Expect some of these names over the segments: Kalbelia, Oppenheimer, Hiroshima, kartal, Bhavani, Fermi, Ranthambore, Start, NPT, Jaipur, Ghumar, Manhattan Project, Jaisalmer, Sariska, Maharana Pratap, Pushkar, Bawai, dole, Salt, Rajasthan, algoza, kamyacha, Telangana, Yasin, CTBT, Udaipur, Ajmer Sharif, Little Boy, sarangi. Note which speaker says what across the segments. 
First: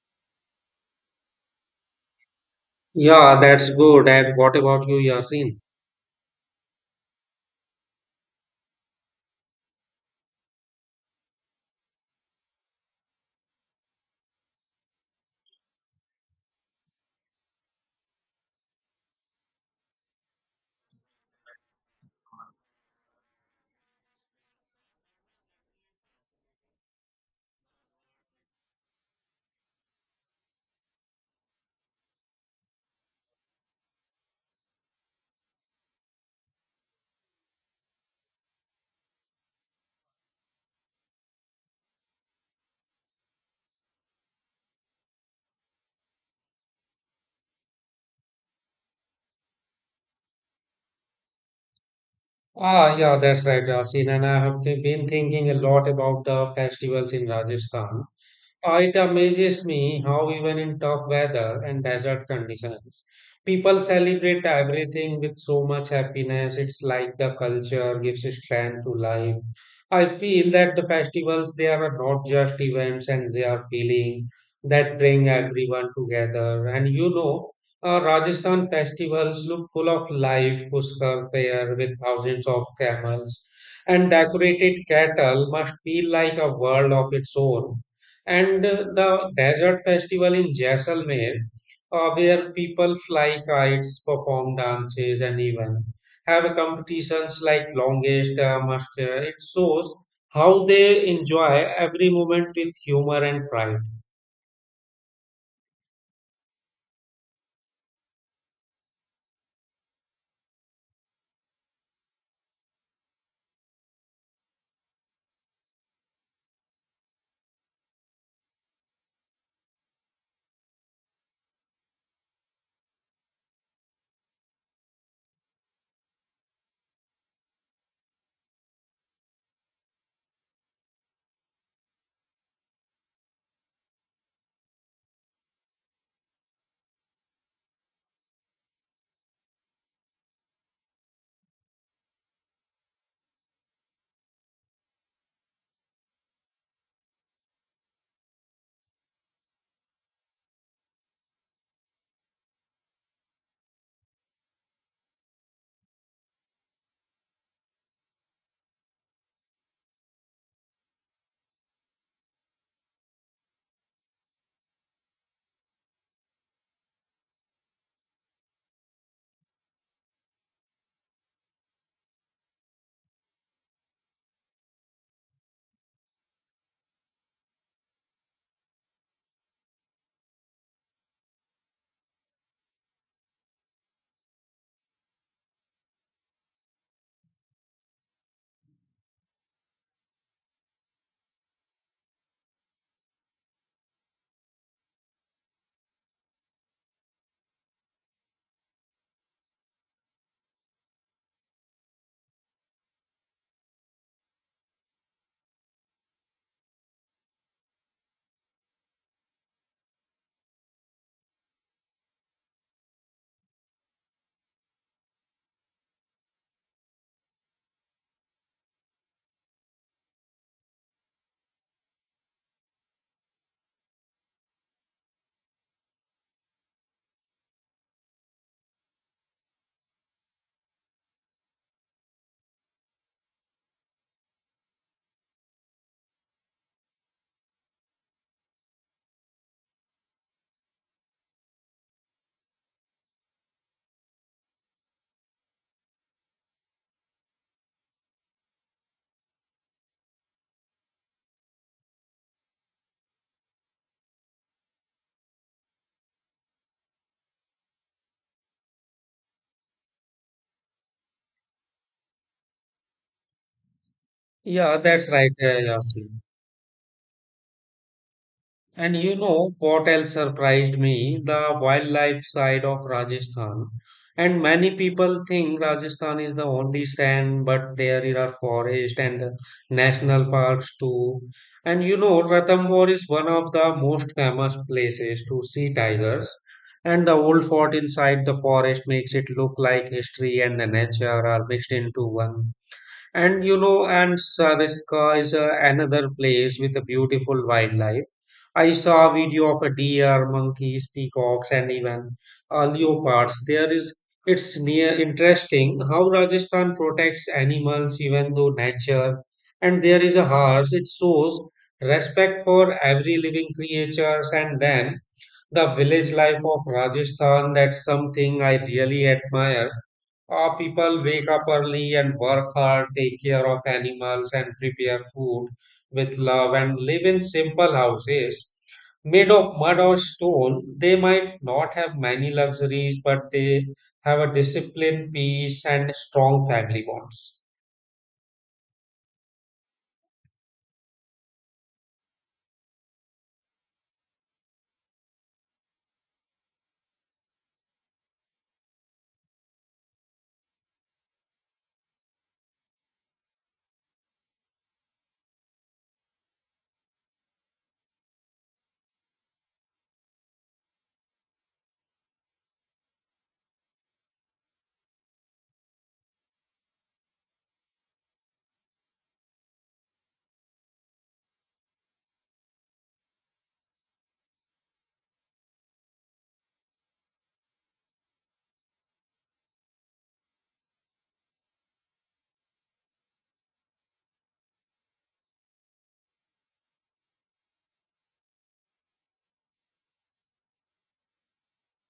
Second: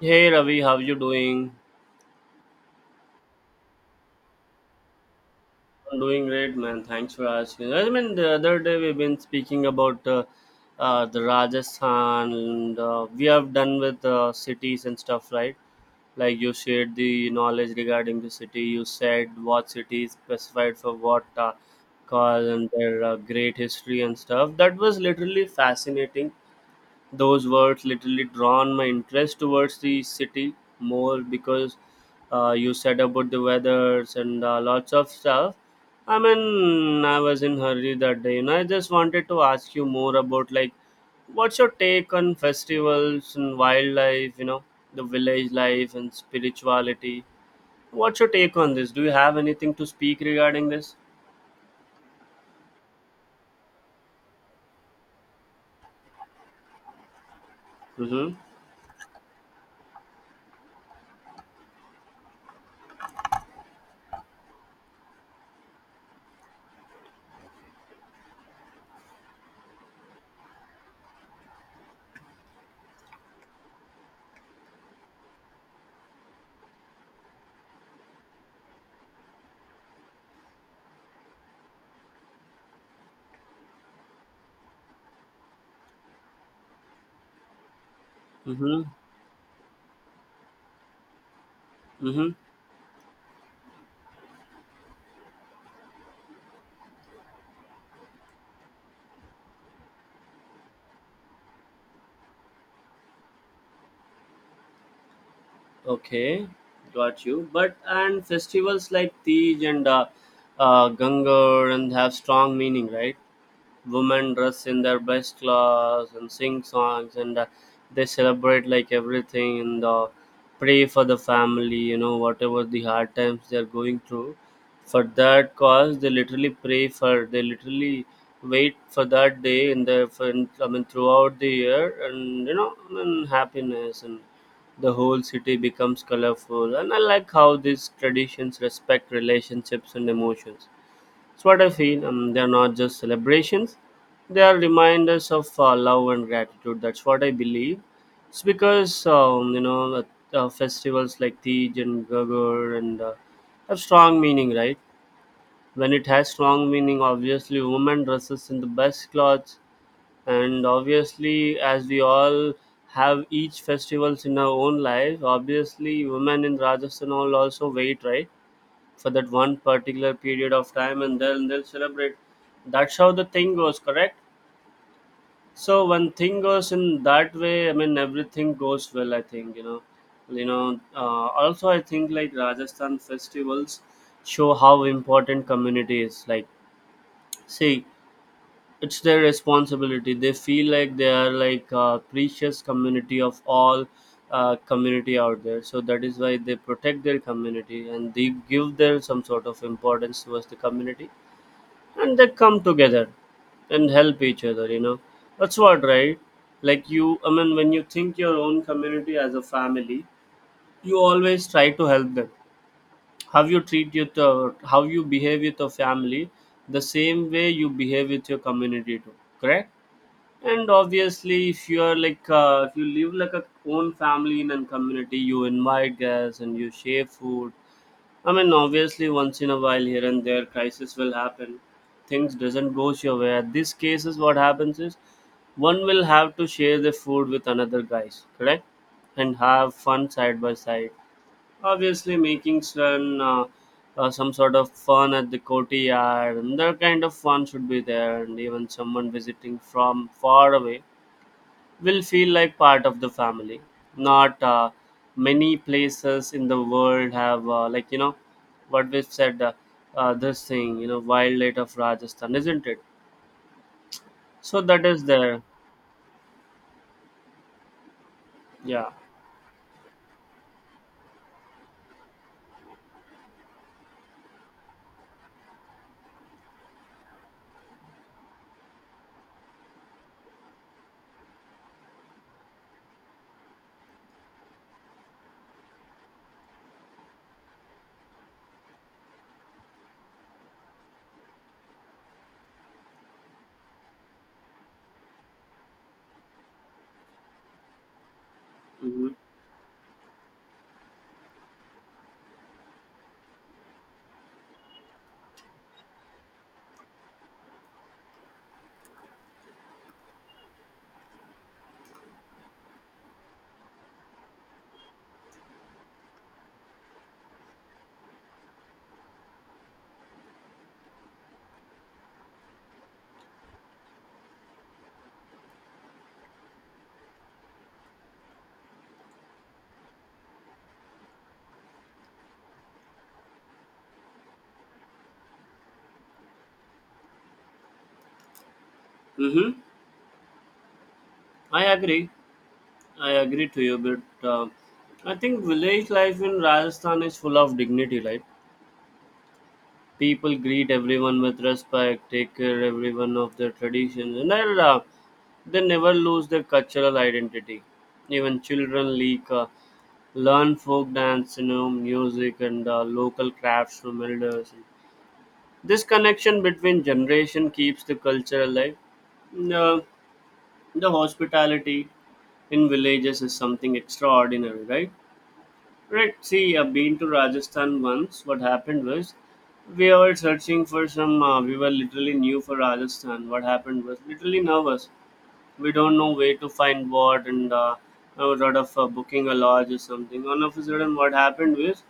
Speaker 1: Hey Ravi, how you doing?
Speaker 2: Yeah, that's good. And what about you, Yasin?
Speaker 1: I'm doing great, man. Thanks for asking. I mean, the other day we've been speaking about the Rajasthan, and we have done with cities and stuff, right? Like you shared the knowledge regarding the city. You said what city is specified for what cause and their great history and stuff. That was literally fascinating, those words literally drawn my interest towards the city more because you said about the weathers and lots of stuff. I mean, I was in hurry that day, you know. I just wanted to ask you more about, like, what's your take on festivals and wildlife? You know, the village life and spirituality. What's your take on this? Do you have anything to speak regarding this?
Speaker 2: Ah, yeah, that's right, Yasin. And I have been thinking a lot about the festivals in Rajasthan.
Speaker 1: Mm-hmm.
Speaker 2: It amazes me how even in tough weather and desert conditions, people celebrate everything with so much happiness. It's like the culture gives strength to life. I feel that the festivals they are not just events and they are feeling that bring everyone together. And you know, Rajasthan festivals look full of life, Pushkar fair with thousands of camels and decorated cattle must feel like a world of its own and
Speaker 1: Mm-hmm.
Speaker 2: uh, the desert festival in Jaisalmer,
Speaker 1: Mm-hmm.
Speaker 2: where people fly kites, perform dances, and even have competitions like longest muster. It shows how they enjoy every moment with humor and pride.
Speaker 1: Okay, got you. But and festivals like Tej and Gangar and have strong meaning, right? Women dress in their best clothes and sing songs and they celebrate like everything, and pray for the family, you know, whatever the hard times they are going through. For that cause they literally pray for, they literally wait for that day in the for, I mean throughout the year. And you know, and happiness, and the whole city becomes colorful. And I like how these traditions respect relationships and emotions. That's what I feel. They're not just celebrations, they are reminders of love and gratitude. That's what I believe. It's because, you know, festivals like Tej and Gagar and have strong meaning, right? When it has strong meaning, obviously, women dresses in the best clothes. And obviously, as we all have each festivals in our own life, obviously, women in Rajasthan all also wait, right? For that one particular period of time, and then they'll celebrate. That's how the thing goes, correct? So when thing goes in that way, I mean everything goes well, I think, you know. Also I think like Rajasthan festivals show how important community is, like, see, it's their responsibility. They feel like they are like a precious community of all community out there. So that is why they protect their community, and they give their some sort of importance towards the community, and they come together and help each other, you know. That's what, right? Like you, I mean, when you think your own community as a family, you always try to help them. How you treat your how you behave with your family, the same way you behave with your community too, correct? And obviously if you are like if you live like a own family in a community, you invite guests and you share food. I mean, obviously, once in a while, here and there, crisis will happen. Things doesn't go your way. At these cases, what happens is one will have to share the food with another guys, correct? And have fun side by side. Obviously, making some sort of fun at the courtyard, and that kind of fun should be there. And even someone visiting from far away will feel like part of the family. Not many places in the world have like, you know, what we said this thing, you know, wildlife of Rajasthan, isn't it? So
Speaker 2: Yeah,
Speaker 1: that is
Speaker 2: that's right,
Speaker 1: there.
Speaker 2: Yasin.
Speaker 1: Yeah.
Speaker 2: And you know what else surprised me? The wildlife side of Rajasthan. And many people think Rajasthan is the only sand, but there are forests and national parks too. And you know, Ranthambore is one of the most famous places to see tigers. And the old fort inside the forest makes it look like history and the nature are mixed into one. And you know, and Sariska is another place with a beautiful wildlife. I saw
Speaker 1: Mm-hmm.
Speaker 2: a video of a deer, monkeys, peacocks, and even leopards. There is it's near interesting how Rajasthan protects animals, even though nature, and there is a horse. It shows respect for every living creatures, and then the village life of Rajasthan. That's something I really admire people wake up early and work hard, take care of animals, and prepare food with love, and live in simple houses made of mud or stone. They might not have many luxuries, but they have a disciplined peace and strong family bonds.
Speaker 1: Mm-hmm. I agree. I agree to you, but I think village life in Rajasthan is full of dignity, right? People greet everyone with respect, take care everyone of their traditions, and they never lose their cultural identity. Even children like, learn folk dance, you know, music, and local crafts from elders. This connection between generation keeps the culture alive. Uh, the hospitality in villages is something extraordinary, right? Right. See, I've been to Rajasthan once. What happened was, we were searching for some. We were literally new for Rajasthan. What happened was, literally nervous, we don't know where to find what, and a lot of booking a lodge or something. All of a sudden, what happened was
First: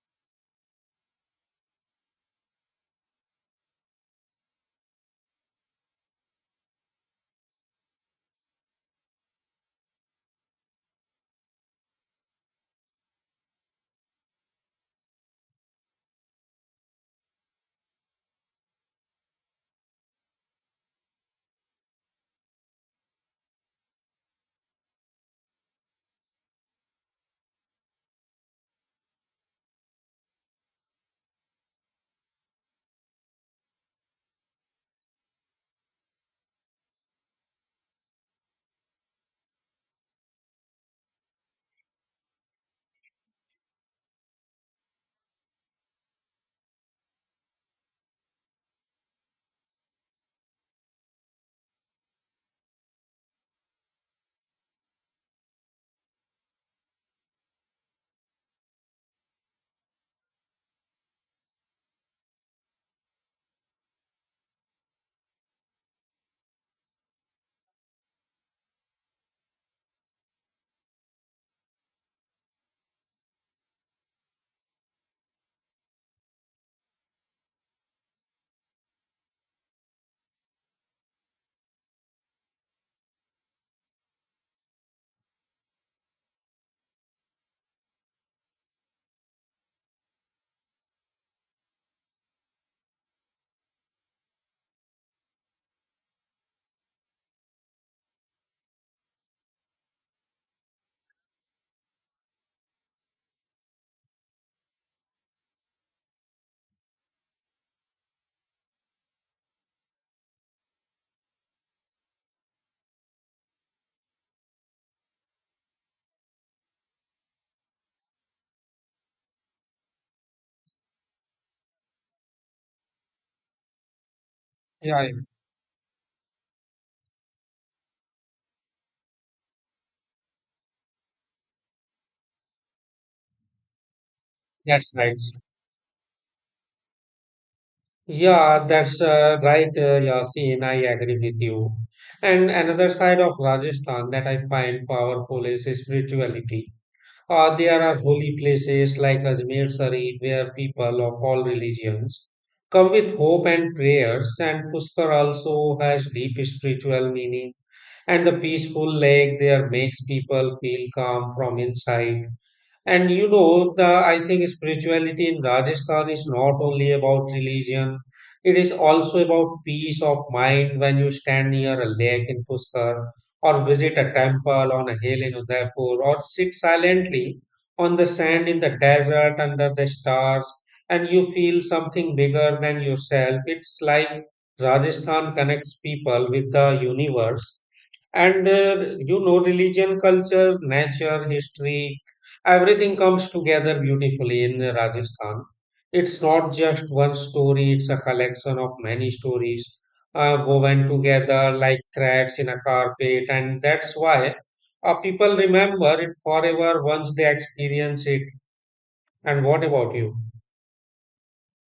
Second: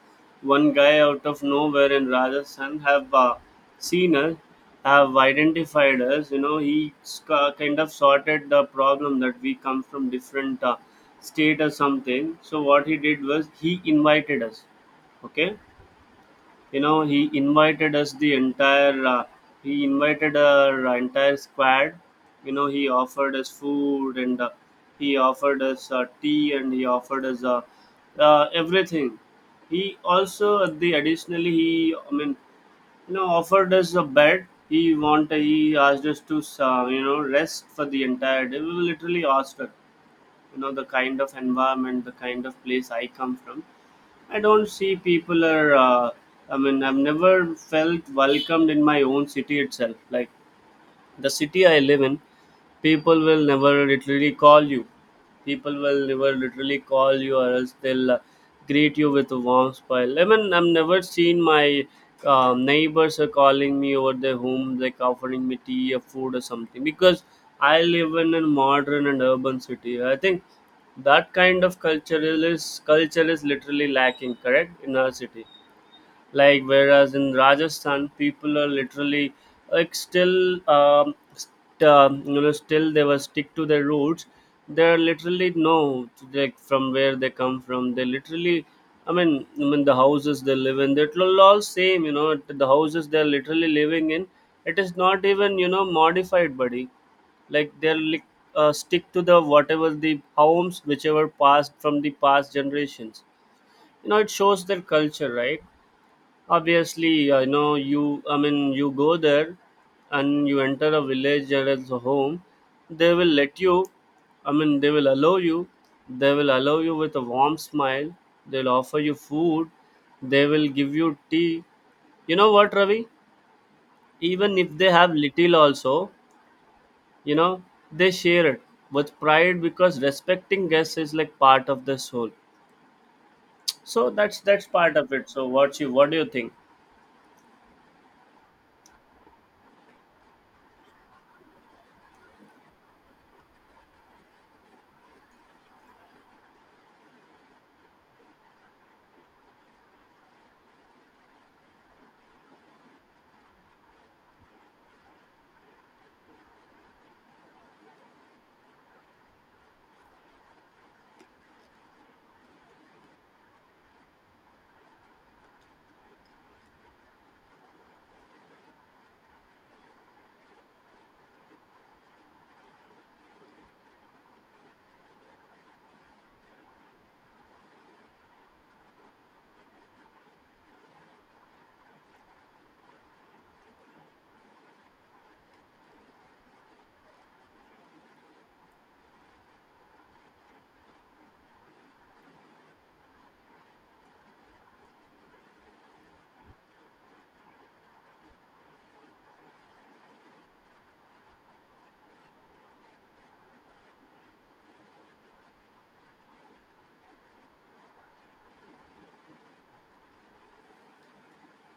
Speaker 1: one guy out of nowhere in Rajasthan have seen us, have identified us. You know, kind of sorted the problem that we come from different state or something. So what he did was he invited us. Okay, you know, he invited us the entire. He invited our entire squad. You know, he offered us food, and he offered us tea, and he offered us everything. He also at the additionally he I mean, you know, offered us a bed. He asked us to you know, rest for the entire day. We literally asked her, you know, the kind of environment, the kind of place I come from, I don't see people are I mean, I've never felt welcomed in my own city itself. Like, the city I live in, people will never literally call you. People will never literally call you, or else they'll greet you with a warm smile. I mean, I've never seen my neighbors are calling me over their home, like offering me tea or food or something, because I live in a modern and urban city. I think that kind of culture is literally lacking, correct, in our city, like. Whereas in Rajasthan, people are literally like still, you know, still they were stick to their roots. They're literally no, like from where they come from. They literally, I mean the houses they live in, they're all same. You know, the houses they're literally living in, it is not even, you know, modified, buddy. Like they are like, stick to the whatever the homes whichever passed from the past generations. You know, it shows their culture, right? Obviously, I know you, I mean, you go there and you enter a village, that is a home, they will let you, I mean they will allow you, they will allow you with a warm smile. They'll offer you food, they will give you tea. You know what, Ravi, even if they
Speaker 2: Yeah, yeah,
Speaker 1: have little also, you know, they share it with pride, because respecting guests is like part of the soul. So that's
Speaker 2: that's
Speaker 1: part of
Speaker 2: right.
Speaker 1: it. So what you, what do you think?
Speaker 2: Yeah, that's right, Yasin. I agree with you. And another side of Rajasthan that I find powerful is spirituality. There are holy places like Ajmer Sharif where people of all religions come with hope and prayers, and Pushkar also has deep spiritual meaning. And the peaceful lake there makes people feel calm from inside. And you know, the I think spirituality in Rajasthan is not only about religion, it is also about peace of mind when you stand near a lake in Pushkar or visit a temple on a hill in Udaipur or sit silently on the sand in the desert under the stars and you feel something bigger than yourself. It's like Rajasthan connects people with the universe and you know, religion, culture, nature, history, everything comes together beautifully in Rajasthan. It's not just one story, it's a collection of many stories woven together like threads in a carpet. And that's why people remember it forever once they experience it. And what about you?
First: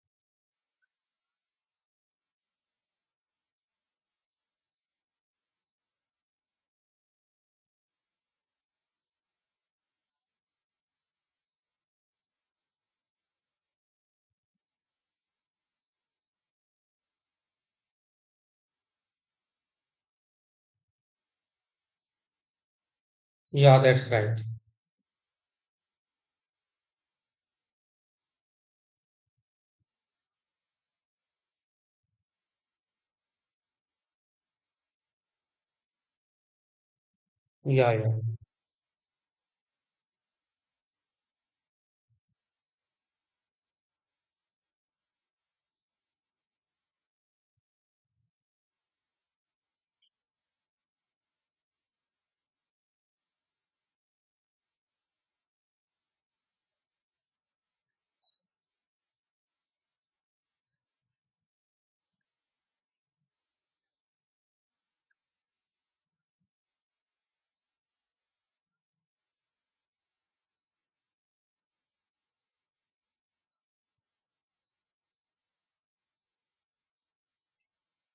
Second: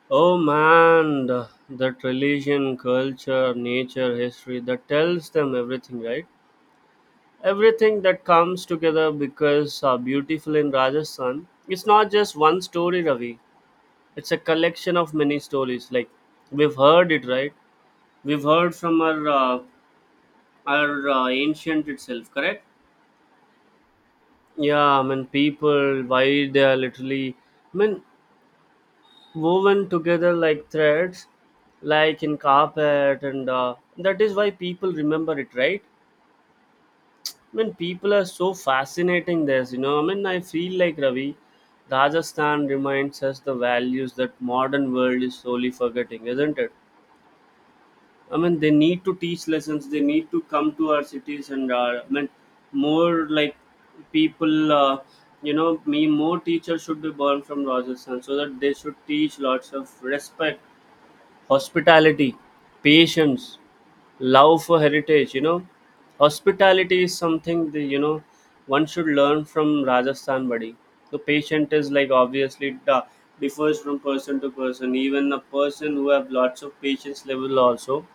Speaker 1: Oh man, the, that religion, culture, nature, history, that tells them everything, right? Everything that comes together because beautiful in Rajasthan. It's not just one story, Ravi. It's a collection of many stories. Like, we've heard it, right? We've heard from our ancient itself, correct?
Speaker 2: Yeah, that's right.
Speaker 1: Yeah, I mean people, why they are literally. I mean, woven together like threads like in carpet, and that is why people remember it, right? I mean,
Speaker 2: Yeah,
Speaker 1: people
Speaker 2: yeah.
Speaker 1: are so fascinating this, you know. I mean, I feel like, Ravi, Rajasthan reminds us the values that modern world is slowly forgetting, isn't it? I mean, they need to teach lessons, they need to come to our cities, and I mean, more like people you know, me more teachers should be born from Rajasthan so that they should teach lots of respect, hospitality, patience, love for heritage. You know, hospitality is something that, you know, one should learn from Rajasthan, buddy. The patient is, like, obviously it differs from person to person. Even a person who have lots of patience level also,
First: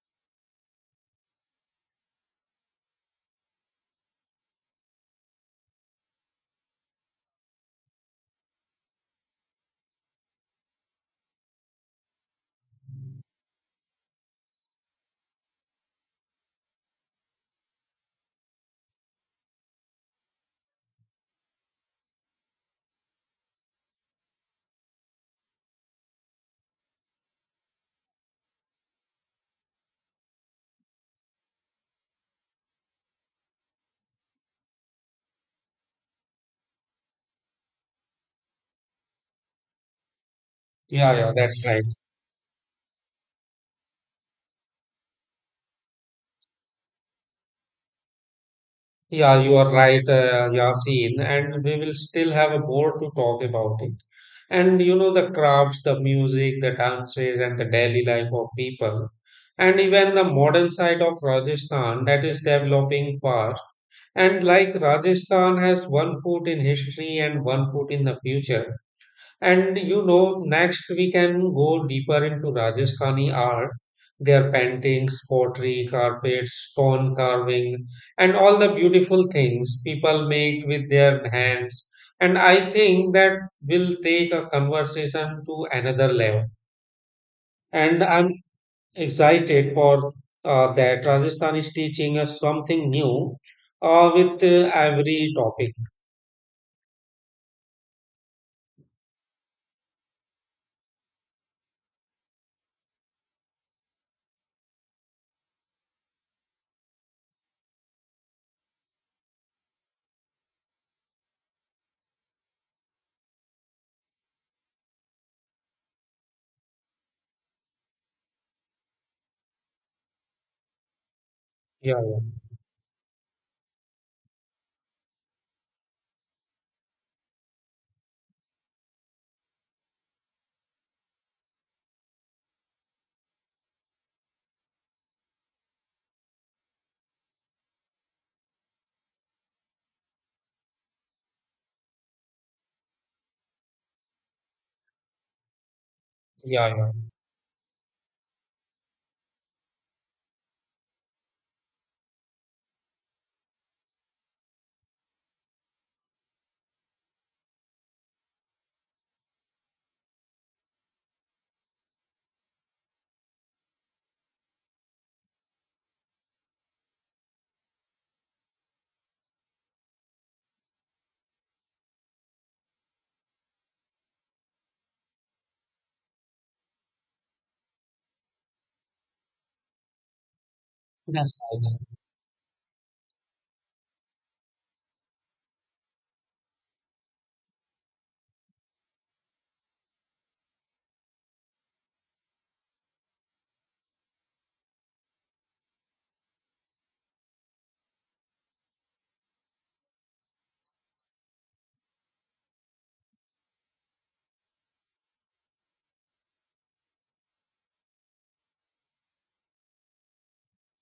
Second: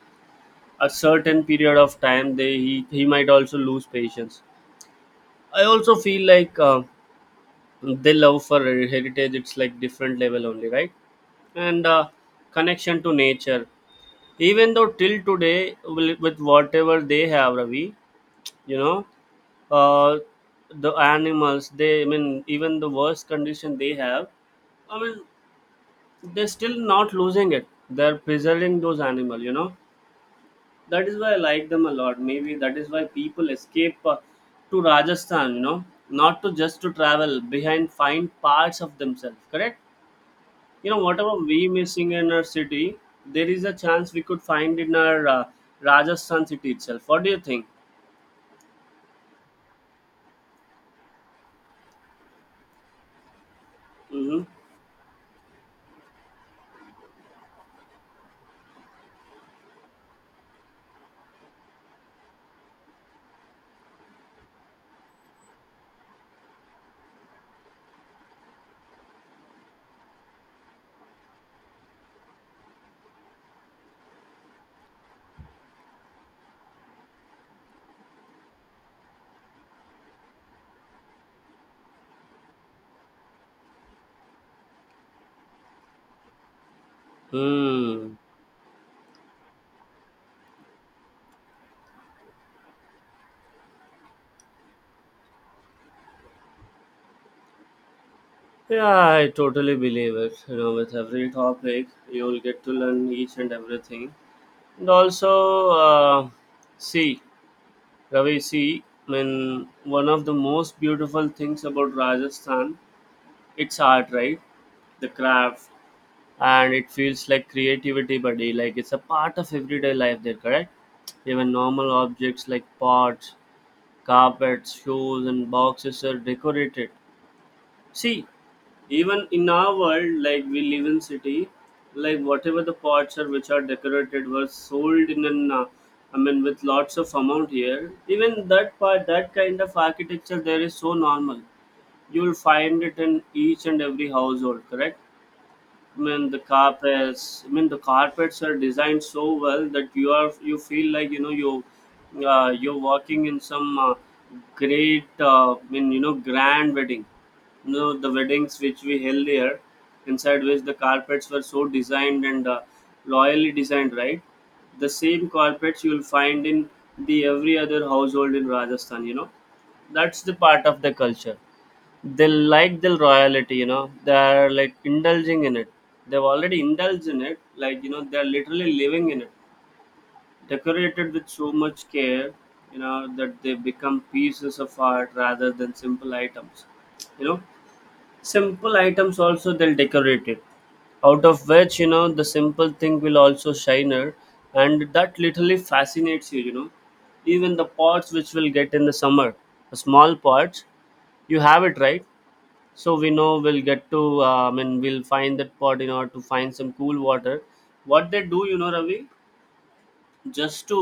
Speaker 1: a certain period of time, they he might also lose patience. I also feel like they love for heritage. It's like different level only, right? And connection to nature, even though till today with whatever they have, Ravi, you know, uh, the animals they, I mean, even the worst condition they have, I mean, they're still not losing it, they're preserving those animal, you know. That is why I like them a lot. Maybe that is why people escape to Rajasthan, you know, not to just to travel, behind find parts of themselves, correct? You know,
Speaker 2: Yeah, yeah,
Speaker 1: whatever we
Speaker 2: that's right.
Speaker 1: missing in our city, there is a chance we could find in our Rajasthan city itself. What do you think?
Speaker 2: Yeah, you are right, Yasin, and we will still have more to talk about it.
Speaker 1: Mm-hmm.
Speaker 2: And you know, the crafts, the music, the dances, and the daily life of people, and even the modern side of Rajasthan that is developing fast. And like Rajasthan has one foot in history and one foot in the future. And you know, next we can go deeper into Rajasthani art, their paintings, pottery, carpets, stone carving, and all the beautiful things people make with their hands. And I think that will take a conversation to another level. And
Speaker 1: Hmm.
Speaker 2: I'm excited for that. Rajasthan is teaching us something new with every topic.
Speaker 1: Yeah, I totally believe it. You know, with every topic, you'll get to learn each and everything. And also, see, Ravi, see, I mean, one of the most beautiful things about Rajasthan, its art, right? The craft, and it feels like creativity, buddy, like it's a part of everyday life there, correct? Even normal
Speaker 2: Yeah,
Speaker 1: objects like pots, carpets, shoes and boxes are decorated. See, even in our world, like we live in city, like whatever the pots are which are decorated were sold in an I mean with lots of amount here. Even that part, that kind of architecture there is so normal. You will find it in each and every household, correct? I mean the
Speaker 2: yeah, yeah, yeah.
Speaker 1: carpets. The carpets are designed so well that you feel like, you know, you you're walking in some great. I mean, you know, grand wedding. You know the weddings which we held here, inside which the carpets were so designed and loyally designed, right? The same carpets you'll find in the every other household in Rajasthan. You know, that's the part of the culture. They like the royalty, you know, they're like indulging in it. They've already indulged in it, like, you know, they're literally living in it, decorated with
Speaker 2: That's
Speaker 1: so
Speaker 2: right.
Speaker 1: much care, you know, that they become pieces of art rather than simple items. You know, simple items also they'll decorate it, out of which, you know, the simple thing will also shiner, and that literally fascinates you, you know. Even the pots which will get in the summer, the small pots, you have it, right? So we know we'll get to I mean we'll find that pot in order to find some cool water. What they do, you know, Ravi, just to,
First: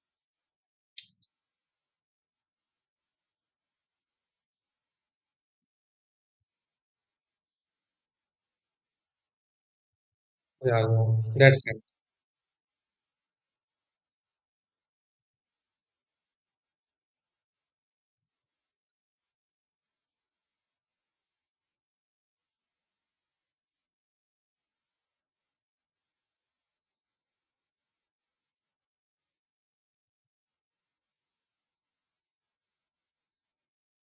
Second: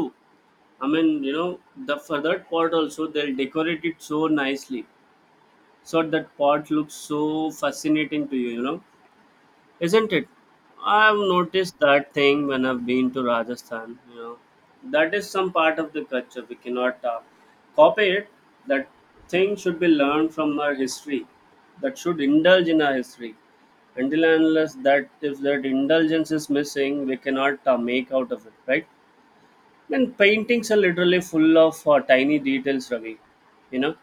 Speaker 1: I mean, you know, the for that pot also they'll decorate it so nicely, so that pot looks so fascinating to you, you know. Isn't it?
Speaker 2: Yeah,
Speaker 1: I've
Speaker 2: yeah. That's
Speaker 1: noticed
Speaker 2: right.
Speaker 1: that thing when I've been to Rajasthan. You know, that is some part of the culture. We cannot copy it. That thing should be learned from our history. That should indulge in our history. Until and unless that if that indulgence is missing, we cannot make out of it, right? And paintings are literally full of tiny details, Ravi. You know,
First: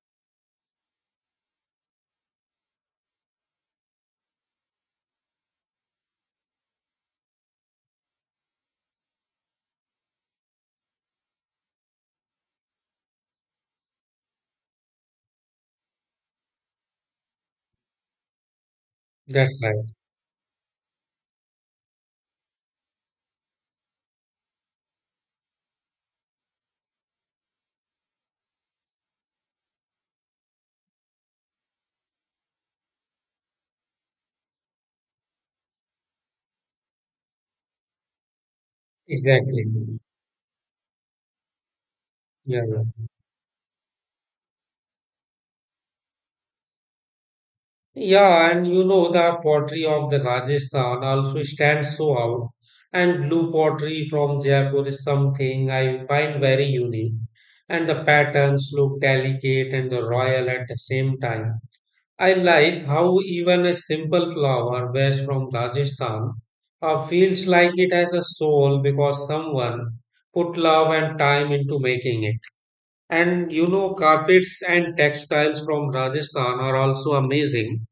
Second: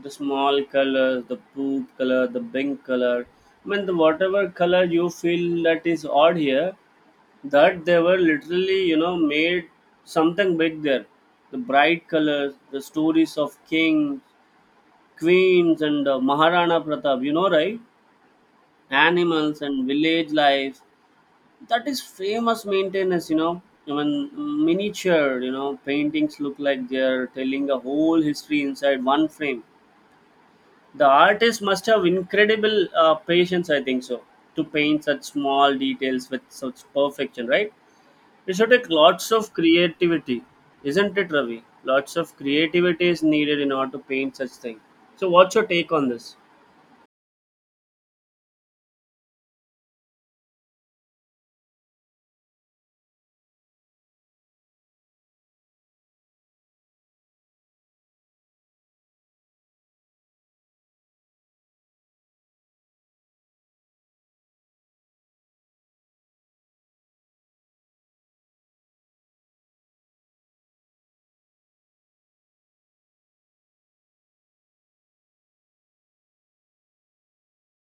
Speaker 1: the small color, the poop color, the pink color. I mean, the whatever color you feel that is odd here, that they were literally, you know, made something big there. The bright colors, the stories of kings, queens, and Maharana Pratap, you know, right?
Speaker 2: That's
Speaker 1: Animals
Speaker 2: right.
Speaker 1: and village life, that is famous maintenance, you know. I mean, miniature, you know, paintings look like they're telling a whole history inside one frame. The artist must have incredible patience, I think so, to paint such small details with such perfection, right? It should take lots of
Speaker 2: Exactly.
Speaker 1: creativity. Isn't it, Ravi? Lots of
Speaker 2: Yeah, yeah.
Speaker 1: creativity is needed in order to paint such thing. So what's your take on this?
Speaker 2: Yeah, and you know the pottery of the Rajasthan also stands so out. And blue pottery from Jaipur is something I find very unique. And the patterns look delicate and royal at the same time. I like how even a simple flower vase from Rajasthan feels like it has a soul because someone put love and time into making it. And you know, carpets and textiles from Rajasthan are also amazing.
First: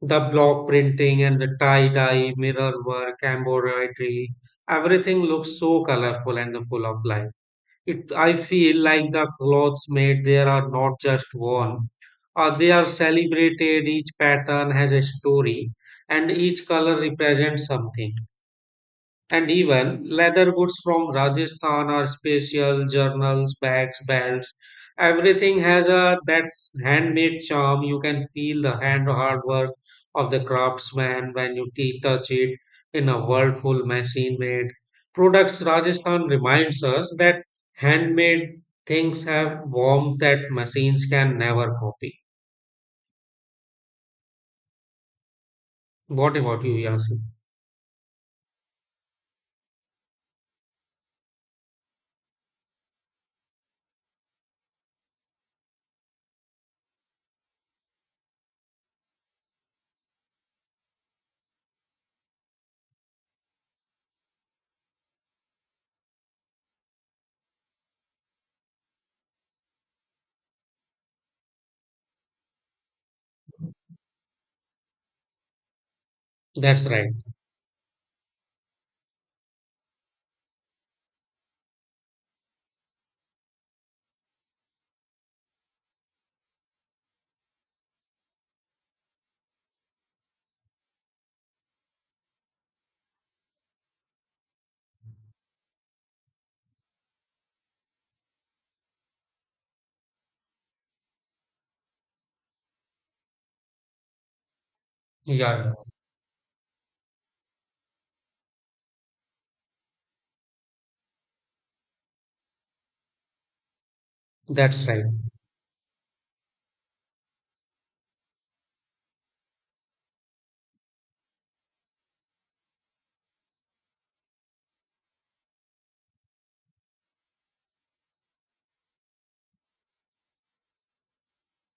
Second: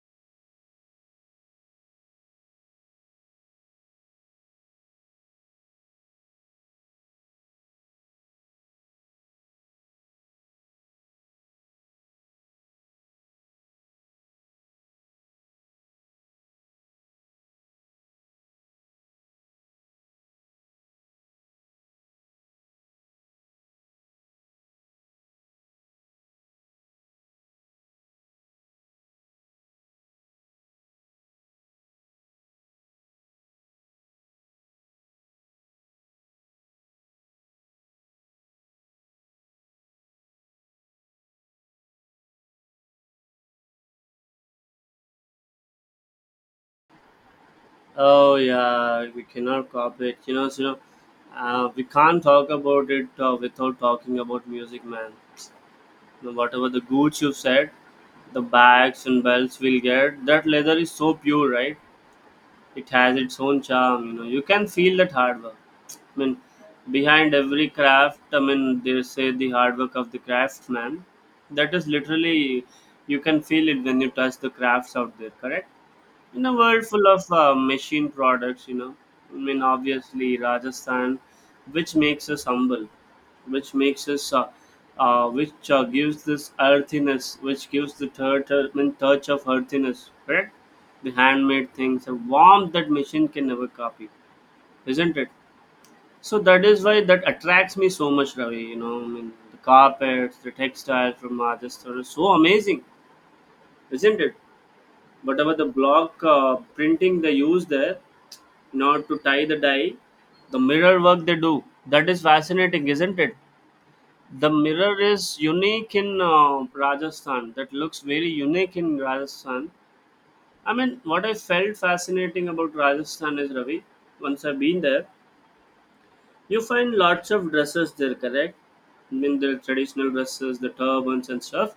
Speaker 2: The block printing and the tie-dye, mirror work, embroidery, everything looks so colorful and full of life. It, I feel like the clothes made there are not just worn, they are celebrated. Each pattern has a story, and each color represents something. And even leather goods from Rajasthan are special, journals, bags, belts. Everything has a that handmade charm. You can feel the hand hard work of the craftsman when you touch it in a world full machine-made products. Rajasthan reminds us that handmade things have warmth that machines can never copy. What about you, Yasin?
Speaker 1: Oh yeah, we cannot cooperate. You know, so, you know, we can't talk about it without talking about music, man. You know, whatever the goods you've said, the bags and belts we'll get, that leather is so pure, right? It has its own charm. You know, you can feel that hard work. I mean, behind every craft, I mean, they say the hard work of the craftsman. That is literally, you can feel it when you touch the crafts out there. Correct? In a world
Speaker 2: That's
Speaker 1: full
Speaker 2: right.
Speaker 1: of machine products, you know, I mean, obviously Rajasthan, which makes us humble, which makes us which gives this earthiness, which gives the touch, I mean, touch of earthiness, correct? The handmade things a warmth that machine can never copy. Isn't it? So that is why that attracts me so much, Ravi. You know, I mean the carpets, the textiles from Rajasthan are so amazing. Isn't it?
Speaker 2: Yeah,
Speaker 1: Whatever the
Speaker 2: yeah.
Speaker 1: block printing they use there, not to tie the dye, the mirror work they do, that is fascinating. Isn't it? The
Speaker 2: That's
Speaker 1: mirror
Speaker 2: right.
Speaker 1: is unique in Rajasthan, that looks very unique in Rajasthan. I mean, what I felt fascinating about Rajasthan is, Ravi, once I've been there, you find lots of dresses there, correct? I mean the traditional dresses, the turbans and stuff.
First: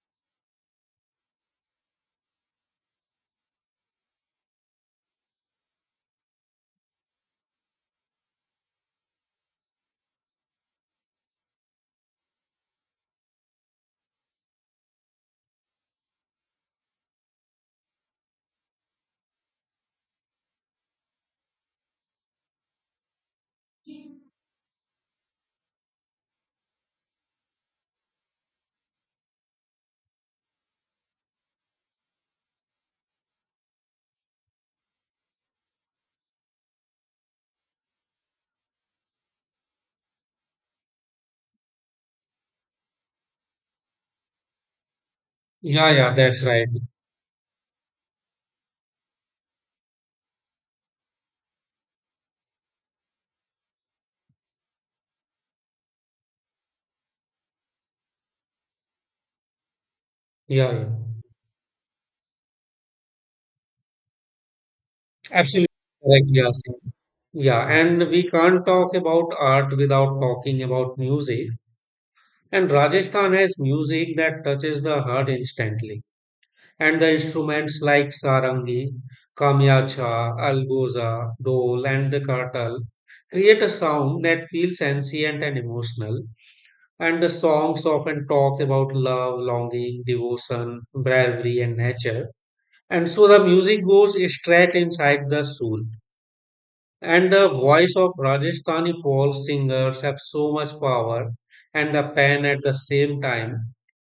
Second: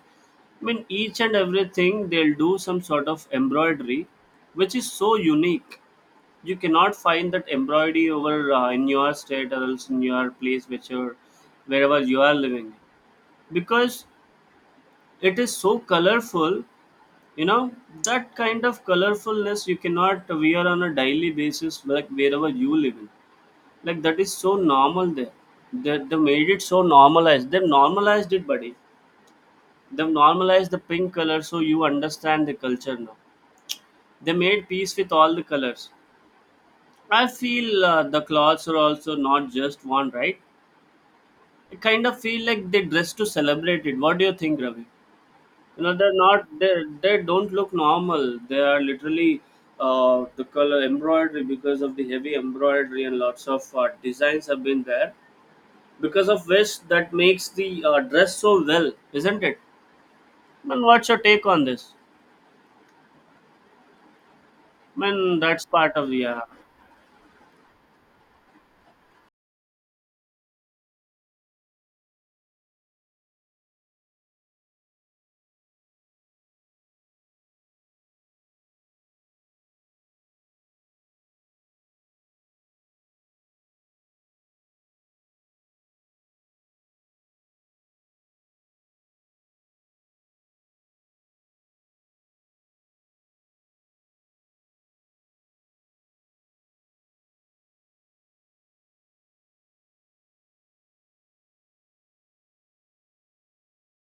Speaker 1: I mean, each and everything they'll do some sort of embroidery, which is so unique. You cannot find that embroidery over in your state or else in your place which you're, wherever you are living, because it is so colorful, you know, that kind of colorfulness you cannot wear on a daily basis like wherever you live in. Like that is so normal there. They made it so normalized, they've normalized it, buddy. They've normalized the pink color, so you understand the culture now. They made peace with all the colors. I feel the clothes are also not just one, right? I kind of feel like they dress to celebrate it. What do you think, Ravi? You
Speaker 2: Yeah,
Speaker 1: know, they're
Speaker 2: yeah, that's
Speaker 1: not.
Speaker 2: right.
Speaker 1: They don't look normal. They are literally the color embroidery, because of the heavy embroidery and lots of designs have been there. Because of which that makes the dress so well, isn't it?
Speaker 2: Yeah,
Speaker 1: Man,
Speaker 2: yeah.
Speaker 1: what's your take on this? Man, that's
Speaker 2: Absolutely
Speaker 1: part of the
Speaker 2: correct,
Speaker 1: yeah.
Speaker 2: Yasin. Yeah, and we can't talk about art without talking about music. And Rajasthan has music that touches the heart instantly. And the instruments like sarangi, kamyacha, algoza, dole, and the kartal create a sound that feels ancient and emotional. And the songs often talk about love, longing, devotion, bravery, and nature. And so the music goes straight inside the soul. And the voice of Rajasthani folk singers have so much power and the pen at the same time.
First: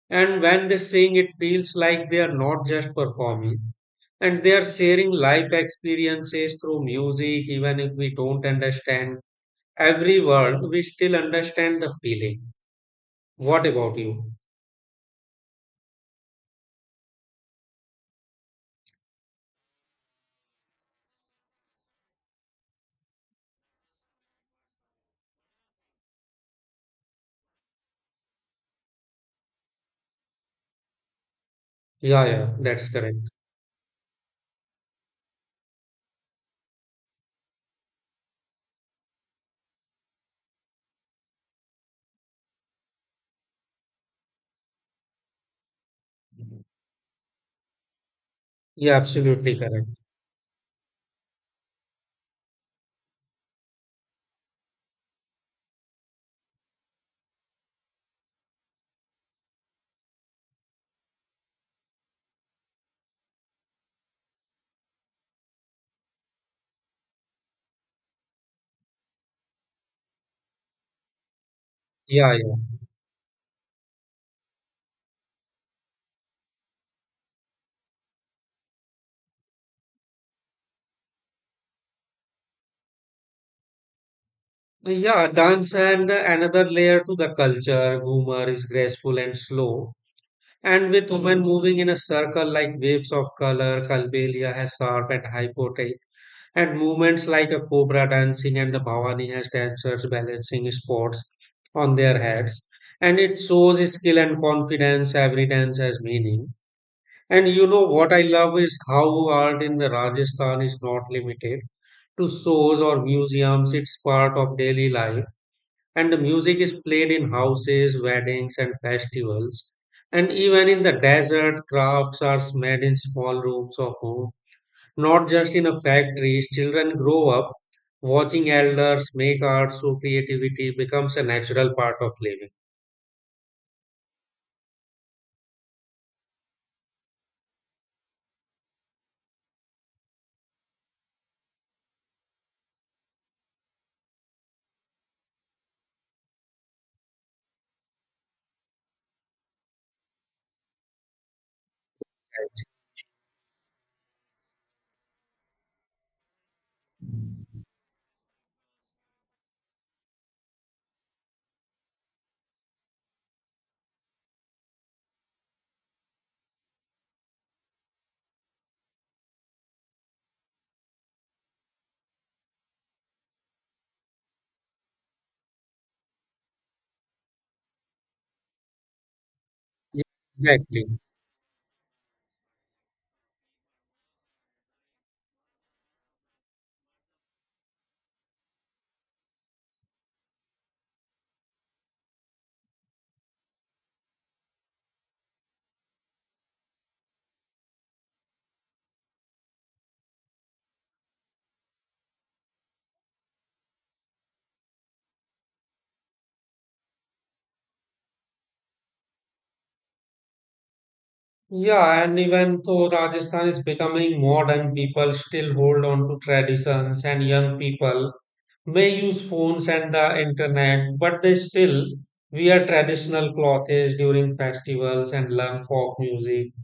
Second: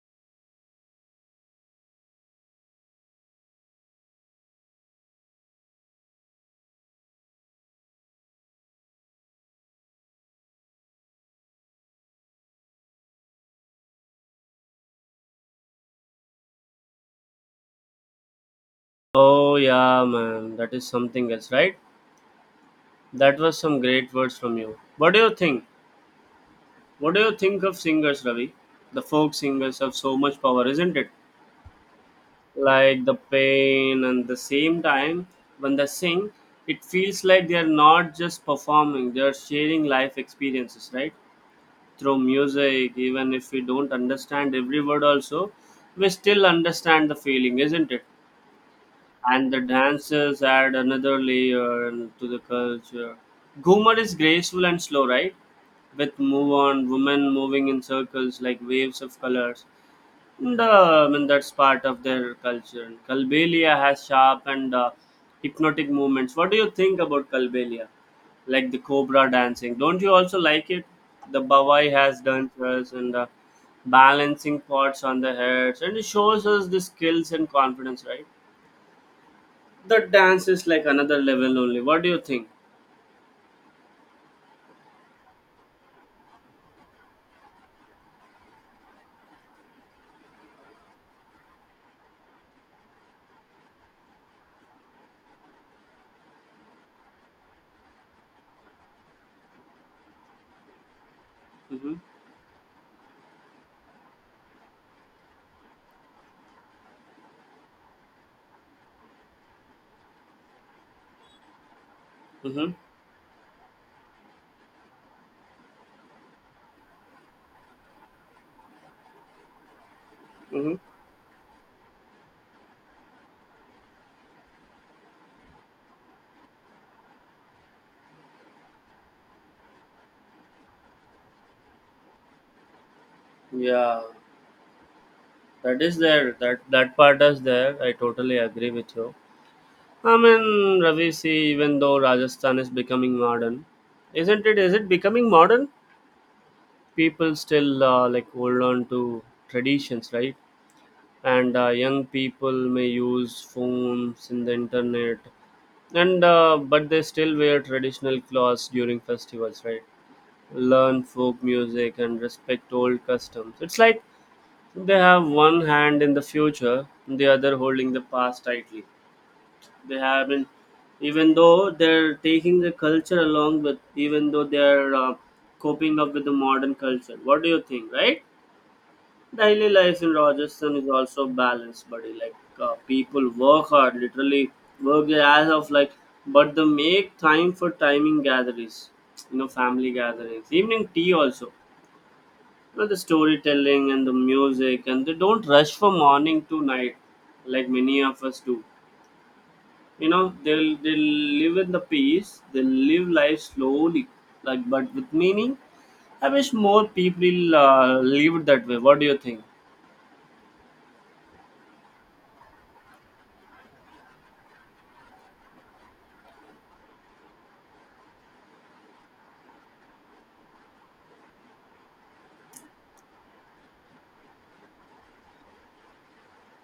Speaker 2: And when they sing, it feels like they are not just performing and they are sharing life experiences through music. Even if we don't understand every word, we still understand the feeling. What about you?
Speaker 1: Oh yeah, man, that is something else, right? That was some great words from you. What do you think? What do you think of singers, Ravi? The folk singers have so much power, isn't it?
Speaker 2: Yeah, yeah, that's
Speaker 1: Like the
Speaker 2: correct.
Speaker 1: pain, and the same time when they sing, it feels like they are not just performing; they are sharing life experiences, right? Through music, even if we don't understand every word, also we still understand the feeling, isn't it?
Speaker 2: Yeah,
Speaker 1: And
Speaker 2: absolutely
Speaker 1: the
Speaker 2: correct.
Speaker 1: dances add another layer to the culture. Ghumar is graceful and slow, right? With move on, women moving in circles like waves of colors. And I mean, that's part of their culture. Kalbelia has sharp and hypnotic movements. What do you think about Kalbelia? Like the cobra dancing. Don't you also like it? The Bawai has
Speaker 2: Yeah, yeah.
Speaker 1: dancers and balancing pots on the heads. And it shows us the skills and confidence, right? The dance is like another level only. What do you think?
Speaker 2: Yeah, dance and another layer to the culture. Ghumar is graceful and slow, and with women Hmm. moving in a circle like waves of color, Kalbelia has sharp and hypothetical, and movements like a cobra dancing and the Bhavani has dancers balancing spots
Speaker 1: Mm-hmm.
Speaker 2: on their heads. And it shows skill and confidence, every dance has meaning. And you know what I love is how art in the Rajasthan is not limited to
Speaker 1: Mm-hmm.
Speaker 2: shows or museums, it's part of daily life and the music is played in houses, weddings, and festivals. And even
Speaker 1: Mm-hmm.
Speaker 2: in the desert, crafts are made in small rooms of home, not just in a factory. Children grow up watching elders make art, so creativity becomes a natural part of living.
Speaker 1: Yeah, that is there, that that part is there, I totally agree with you. I mean, Ravi, see, even though Rajasthan is becoming modern, isn't it, is it becoming modern, people still like hold on to traditions, right? And young people may use phones in the internet, and but they still wear traditional clothes during festivals, right? Learn folk music and respect old customs. It's like they have one hand in the future, the other holding the past tightly. They have been, even though they're taking the culture along with, even though they're coping up with the modern culture. What do you think, right? Daily
Speaker 2: Yeah,
Speaker 1: life in Rajasthan
Speaker 2: Exactly.
Speaker 1: is also balanced, buddy. Like people work hard, literally work their ass off, like, but they make time for timing gatherings, you know, family gatherings, evening tea also, well, the storytelling and the music, and they don't rush from morning to night like many of us do. You know, they'll live in the peace. They'll live life slowly, like but with meaning. I wish more people lived that way. What do you think?
Speaker 2: Yeah, and even though Rajasthan is becoming modern, people still hold on to traditions, and young people may use phones and the internet, but they still wear traditional clothes during festivals and learn folk music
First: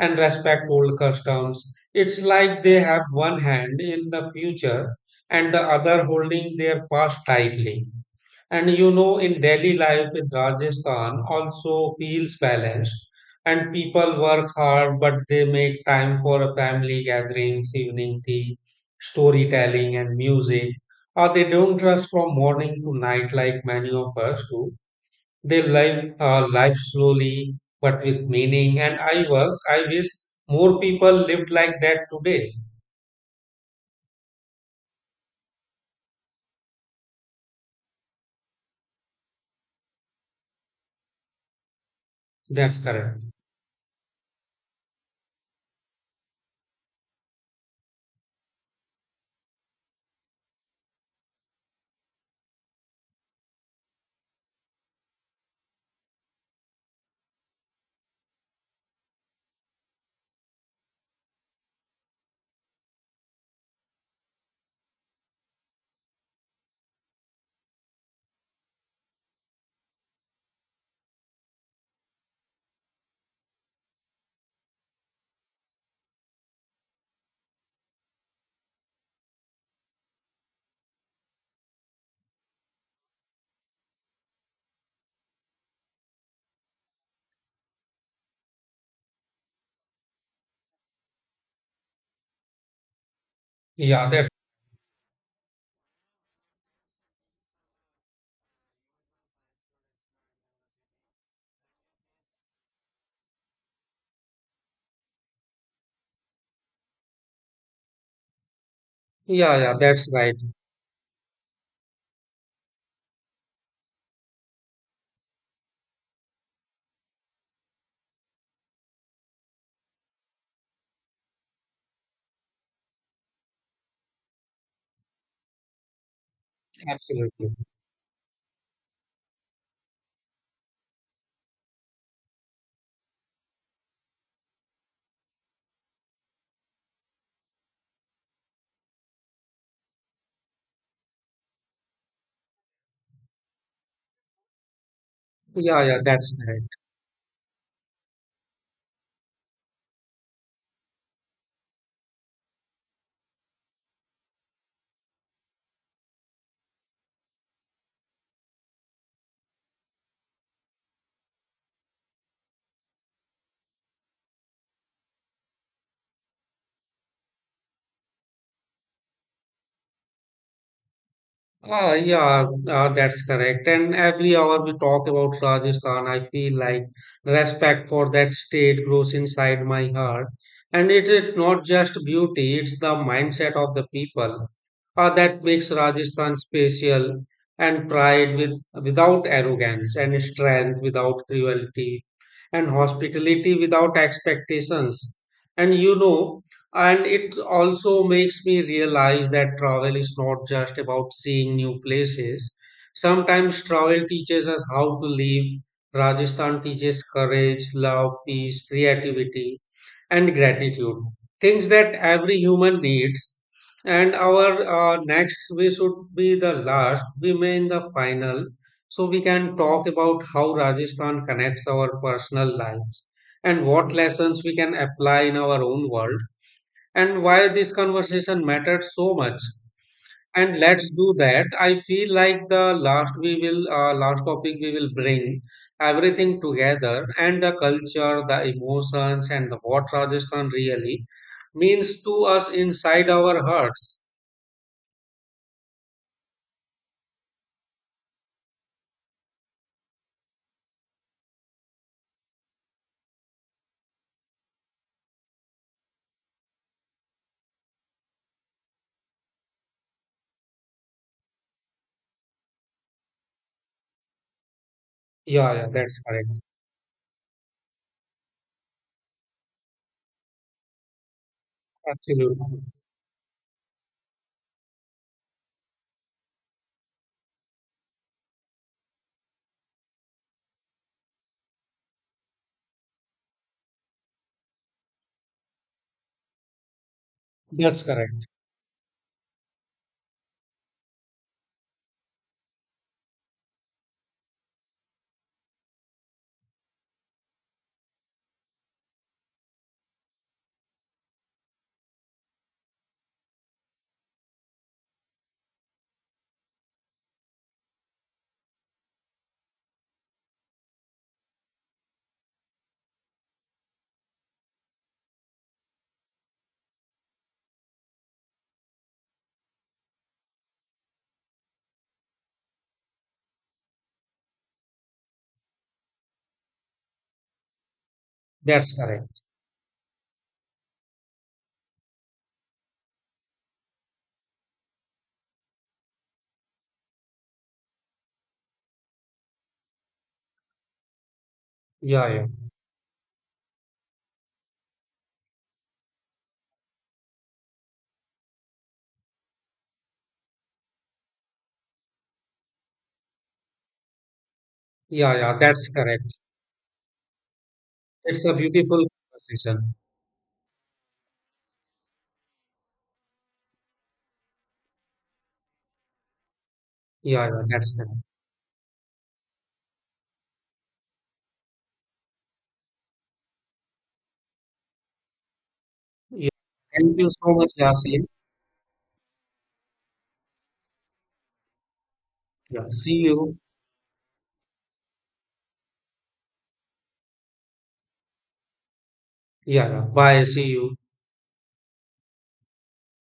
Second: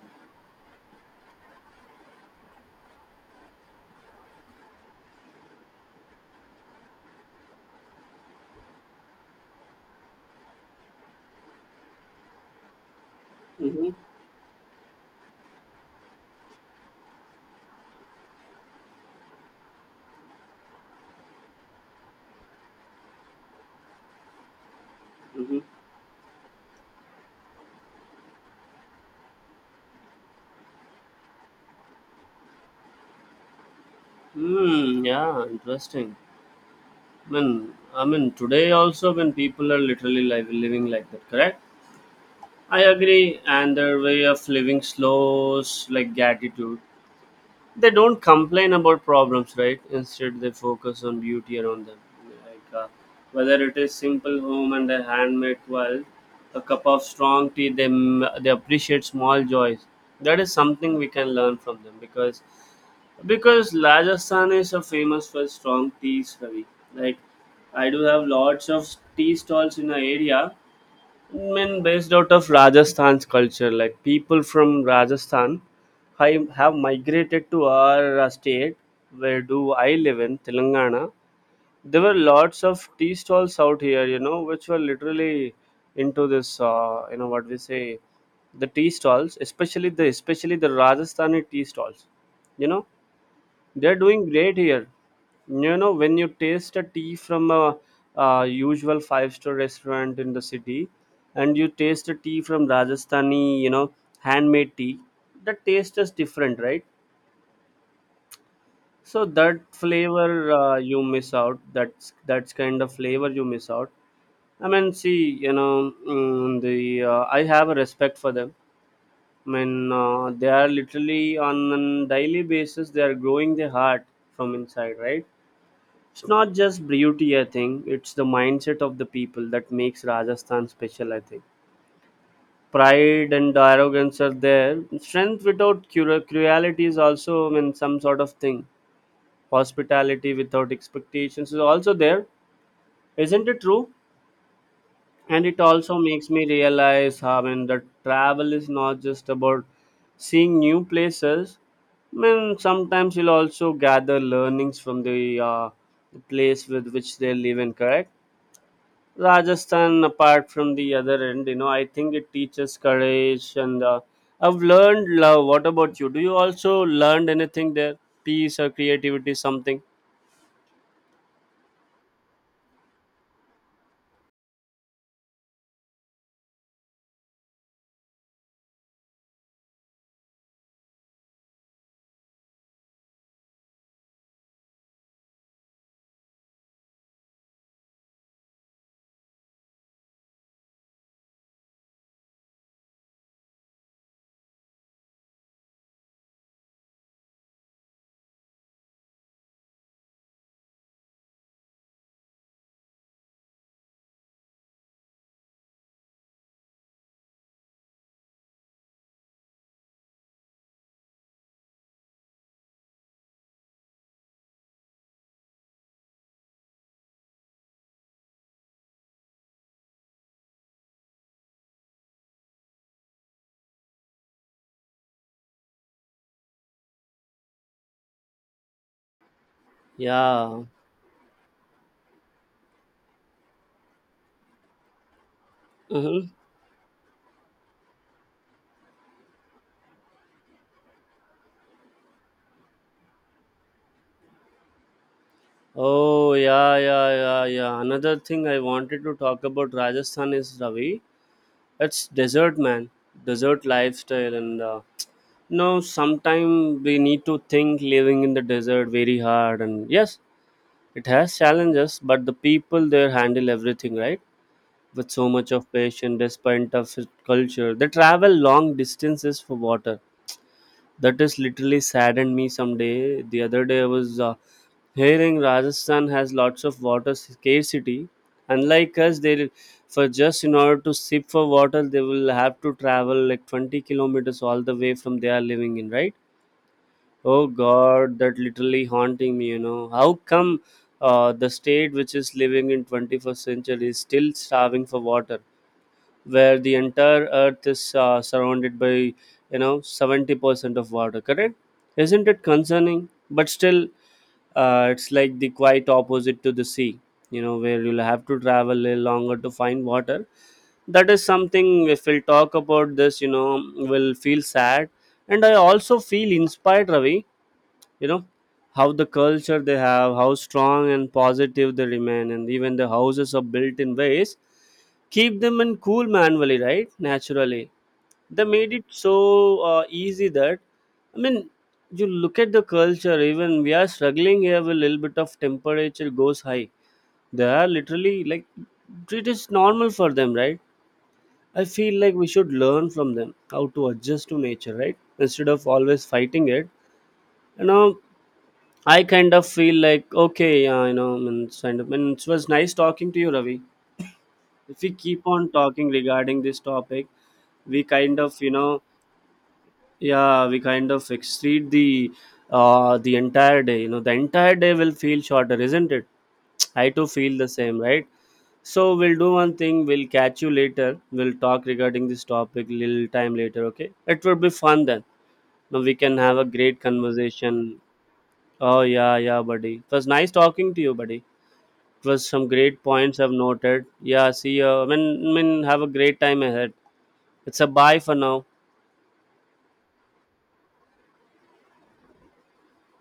Speaker 2: and respect old customs. It's like they have one hand in the future and the other holding their past tightly. And you know, in daily life in Rajasthan also feels balanced, and
Speaker 1: Mm-hmm.
Speaker 2: people work hard, but they make time for a family gatherings, evening tea, storytelling, and music. Or they don't rush from morning to night like many of us do.
Speaker 1: Mm-hmm.
Speaker 2: They live a life slowly but with meaning, and I wish more people lived like that today.
Speaker 1: Hmm. Yeah. Interesting. I mean, today also when people are literally living like that, correct?
Speaker 2: That's
Speaker 1: I
Speaker 2: correct.
Speaker 1: agree. And their way of living slows like gratitude. They don't complain about problems, right? Instead they focus on beauty around them, like whether it is simple home and a handmade quilt, a cup of strong tea, they appreciate small joys. That is something we can learn from them, because Rajasthan is a famous for strong teas, Ravi. Like I do have lots of tea stalls in the area. Men based out of Rajasthan's culture, like people from Rajasthan, I have migrated to our state, where do I live in Telangana. There were lots of tea stalls out here, you know, which were literally into this, you know, what we say, the tea stalls, especially the Rajasthani tea stalls, you know. They're
Speaker 2: Yeah, that's
Speaker 1: doing great here. You know, when you taste a tea from a, uh, usual five-star restaurant in the city, and you taste a tea from Rajasthani, you know, handmade tea, the taste is different, right? So
Speaker 2: yeah,
Speaker 1: that
Speaker 2: yeah, that's right.
Speaker 1: flavor you miss out. That's kind of flavor you miss out. I mean, see, you know, mm, the I have a respect for them. I mean, they are literally on a daily basis. They are growing their heart from inside, right? It's not just beauty, I
Speaker 2: Absolutely.
Speaker 1: think. It's the mindset of the people that makes Rajasthan special, I think. Pride and arrogance are there. Strength without cruelty is also, I mean, some sort of thing. Hospitality without expectations is also there. Isn't it true? And it
Speaker 2: Yeah,
Speaker 1: also
Speaker 2: yeah,
Speaker 1: makes
Speaker 2: that's
Speaker 1: me
Speaker 2: right.
Speaker 1: realize, I mean, that travel is not just about seeing new places. I mean, sometimes you'll also gather learnings from the place with which they live in, correct? Rajasthan, apart from the other end, you know, I think it teaches courage and I've learned love. What about you? Do you also learned anything there? Peace or creativity, something?
Speaker 2: Ah, yeah, that's correct. And every hour we talk about Rajasthan, I feel like respect for that state grows inside my heart. And it is not just beauty, it's the mindset of the people that makes Rajasthan special and pride with without arrogance and strength without cruelty and hospitality without expectations. And you know, and it also makes me realize that travel is not just about seeing new places. Sometimes travel teaches us how to live. Rajasthan teaches courage, love, peace, creativity, and gratitude. Things that every human needs. And our next, we should be the last, we may in the final. So we can talk about how Rajasthan connects our personal lives and what lessons we can apply in our own world and why this conversation mattered so much. And
Speaker 1: Yeah.
Speaker 2: let's do that. I feel like the last we will, last topic we will bring
Speaker 1: Mm-hmm.
Speaker 2: everything together and the culture, the emotions, and the what Rajasthan really means to us inside our hearts.
Speaker 1: Oh, yeah, yeah, yeah, yeah. Another thing I wanted to talk about Rajasthan is, Ravi. It's desert, man. Desert lifestyle. And no, sometime we need to think living in the desert very hard. And yes, it has challenges, but the people there handle everything, right? With so much
Speaker 2: Yeah,
Speaker 1: of
Speaker 2: yeah, that's
Speaker 1: patience,
Speaker 2: correct.
Speaker 1: despite of his culture. They travel long distances for water. That is literally
Speaker 2: Absolutely,
Speaker 1: saddened me someday. The other day I was hearing Rajasthan has lots of water scarcity. Unlike us, they for just in order to sip for water, they will have to travel like 20 kilometers all the way from they are living in, right? Oh
Speaker 2: that's
Speaker 1: God,
Speaker 2: correct.
Speaker 1: that literally haunting me. You know how come the state which is living in 21st century is still starving for water, where the entire earth is surrounded by, you know, 70% of water, correct? Isn't it concerning? But still, it's like the quite opposite to the sea, you know, where you'll have to travel a little longer to find water. That is something if we'll talk about this, you know, will feel sad. And I also feel inspired, Ravi, you know, how the culture they have, how strong and positive they remain. And even the houses are built in ways keep them in cool manually, right, naturally. They
Speaker 2: That's
Speaker 1: made it so
Speaker 2: correct.
Speaker 1: easy that, I mean, you look at the culture. Even we are struggling here with a little bit of temperature goes high, they are literally like it is normal for them, right? I feel
Speaker 2: Yeah,
Speaker 1: like
Speaker 2: yeah,
Speaker 1: we should learn from them how to adjust to nature, right, instead of always fighting it. You know, I kind of feel like, okay, yeah, you know, I mean, it's kind of, I mean, it was nice talking to you, Ravi. If we
Speaker 2: yeah,
Speaker 1: keep
Speaker 2: yeah.
Speaker 1: on
Speaker 2: That's
Speaker 1: talking
Speaker 2: correct.
Speaker 1: regarding this topic, we kind
Speaker 2: It's a
Speaker 1: of, you know,
Speaker 2: beautiful conversation.
Speaker 1: yeah, we kind of exceed the entire day. You know, the entire day will feel shorter. Isn't it? I too
Speaker 2: Yeah,
Speaker 1: feel
Speaker 2: yeah,
Speaker 1: the
Speaker 2: that's
Speaker 1: same,
Speaker 2: correct.
Speaker 1: right? So we'll do one thing, we'll catch you later, we'll talk regarding this topic little time later, okay? It will be fun then. Now we can
Speaker 2: Yeah.
Speaker 1: have a great
Speaker 2: Thank you so much,
Speaker 1: conversation.
Speaker 2: Yasin.
Speaker 1: Oh yeah, yeah, buddy, it was nice talking to you, buddy. It was some
Speaker 2: Yeah.
Speaker 1: great
Speaker 2: See
Speaker 1: points I've
Speaker 2: you.
Speaker 1: noted. Yeah, see you. I mean, have a great time ahead. It's a bye for now.
Speaker 2: Yeah, yeah. Bye. See you.